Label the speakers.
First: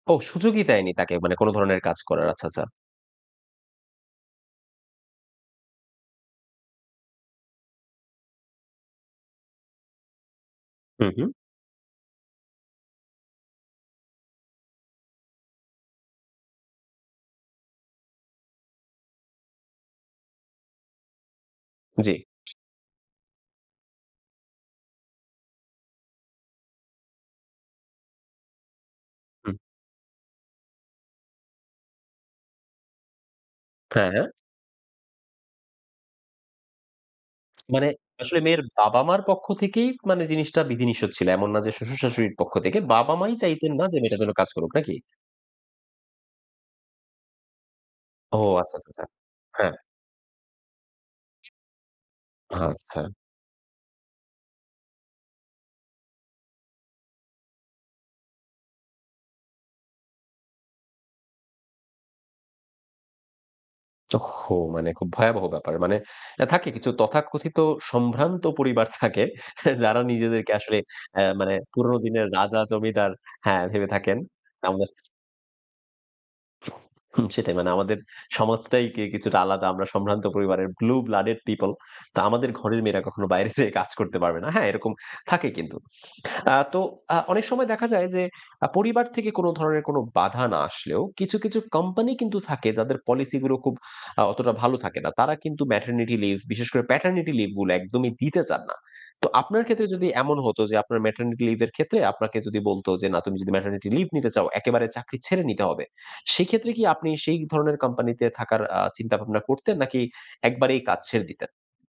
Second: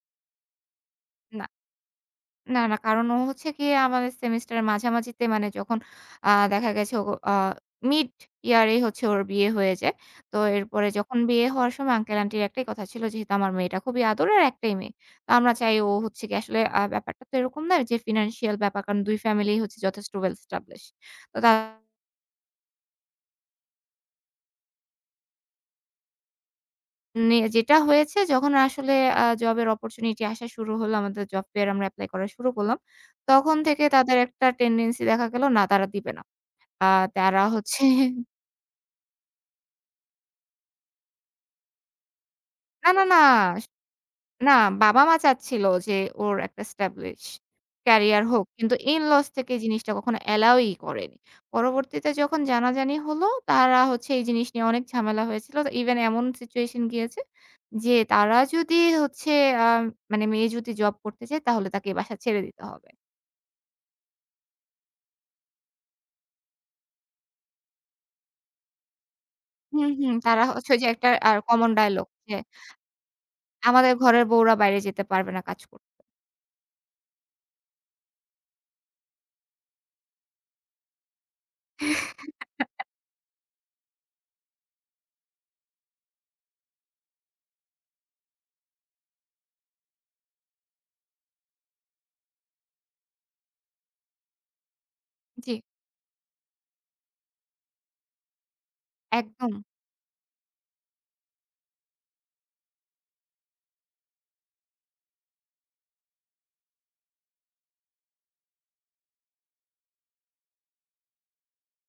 Speaker 1: ও! সুযোগই দেয়নি তাকে। মানে
Speaker 2: না।
Speaker 1: কোন ধরনের কাজ করার। আচ্ছা,
Speaker 2: না,
Speaker 1: আচ্ছা।
Speaker 2: না। কারণ ও হচ্ছে গিয়ে আমাদের সেমিস্টারের মাঝামাঝিতে মানে যখন আ দেখা গেছে ও আ মিড ইয়ারেই হচ্ছে ওর বিয়ে হয়ে যায়। তো এরপরে
Speaker 1: হু,
Speaker 2: যখন
Speaker 1: হু।
Speaker 2: বিয়ে হওয়ার সময় আঙ্কেল-আন্টির একটাই কথা ছিল, "যেহেতু আমার মেয়েটা খুবই আদরের, একটাই মেয়ে। আমরা চাই ও হচ্ছে গিয়ে আসলে" আ ব্যাপারটা তো এরকম নয়, যে ফিন্যান্সিয়াল ব্যাপার। কারণ দুই ফ্যামিলিই হচ্ছে যথেষ্ট ওয়েল স্টাবলিশ। তো তা
Speaker 1: জি।
Speaker 2: নে যেটা হয়েছে যখন আসলে আ
Speaker 1: হুম।
Speaker 2: জবের অপরচুনিটি আসা শুরু হল, আমাদের জব ফেয়ারে আমরা এপ্লাই করা শুরু করলাম। তখন থেকে
Speaker 1: হ্যাঁ,
Speaker 2: তাদের
Speaker 1: হ্যাঁ।
Speaker 2: একটা টেনডেন্সি দেখা গেল না, তারা দিবে না। আ তারা হচ্ছে
Speaker 1: মানে আসলে মেয়ের বাবা-মার পক্ষ থেকেই মানে জিনিসটা বিধিনিষেধ ছিল। এমন না যে শ্বশুর-শাশুড়ির পক্ষ থেকে।
Speaker 2: না, না, না।
Speaker 1: বাবা-মাই
Speaker 2: স
Speaker 1: চাইতেন না যে মেয়েটা যেন কাজ
Speaker 2: না,
Speaker 1: করুক, নাকি?
Speaker 2: বাবা-মা চাচ্ছিল যে ওর একটা স্টাবলিশ ক্যারিয়ার
Speaker 1: ও
Speaker 2: হোক। কিন্তু
Speaker 1: আচ্ছা, আচ্ছা,
Speaker 2: ইন
Speaker 1: আচ্ছা।
Speaker 2: লস থেকে
Speaker 1: হ্যাঁ।
Speaker 2: জিনিসটা কখনো অ্যালাওই করেনি। পরবর্তীতে যখন জানাজানি
Speaker 1: আচ্ছা।
Speaker 2: হল, তারা হচ্ছে এই জিনিস নিয়ে অনেক ঝামেলা হয়েছিল যে ইভেন এমন সিচুয়েশন গিয়েছে যে, তারা যদি হচ্ছে আ মানে মেয়ে যদি জব করতে চায়, তাহলে তাকে এই বাসা ছেড়ে দিতে হবে।
Speaker 1: ওহহো! মানে খুব ভয়াবহ ব্যাপার। মানে এ থাকে কিছু তথাকথিত সম্ভ্রান্ত পরিবার থাকে
Speaker 2: হুম,
Speaker 1: যারা
Speaker 2: হুম। তারা
Speaker 1: নিজেদেরকে
Speaker 2: হচ্ছে ঐ
Speaker 1: আসলে
Speaker 2: যে একটা
Speaker 1: এ
Speaker 2: আর
Speaker 1: মানে
Speaker 2: কমন
Speaker 1: পুরনো
Speaker 2: ডায়ালগ
Speaker 1: দিনের
Speaker 2: যে
Speaker 1: রাজা-জমিদার, হ্যাঁ, ভেবে
Speaker 2: "আমাদের
Speaker 1: থাকেন।
Speaker 2: ঘরের বউরা বাইরে
Speaker 1: নাম্বা
Speaker 2: যেতে পারবে না কাজ কর"
Speaker 1: হুম, সেটা মানে "আমাদের সমাজটাই কি কিছুটা আলাদা। আমরা সম্ভ্রান্ত পরিবারের Blue blooded people. তো আমাদের ঘরের মেয়েরা কখনো বাইরে যেয়ে কাজ করতে পারবে না।" হ্যাঁ, এরকম থাকে কিন্তু। আ তো আ অনেক সময় দেখা যায় যে আ পরিবার থেকে কোনো ধরনের কোনো বাধা না আসলেও কিছু, কিছু কোম্পানি কিন্তু থাকে যাদের পলিসিগুলো খুব আ অতটা ভালো থাকে না। তারা
Speaker 2: জি।
Speaker 1: কিন্তু ম্যাটারনিটি লিভ, বিশেষ করে প্যাটারনিটি লিভগুলো একদমই দিতে চান না। তো আপনার
Speaker 2: একদম।
Speaker 1: ক্ষেত্রে যদি এমন হতো যে আপনার ম্যাটারনিটি লিভের ক্ষেত্রে আপনাকে যদি বলত যে "না, তুমি যদি ম্যাটারনিটি লিভ নিতে চাও, একেবারে চাকরি ছেড়ে নিতে হবে।" সেক্ষেত্রে কি আপনি সেই ধরনের কোম্পানিতে থাকার আ চিন্তাভাবনা করতেন নাকি একবারেই কাজ ছেড়ে দিতেন?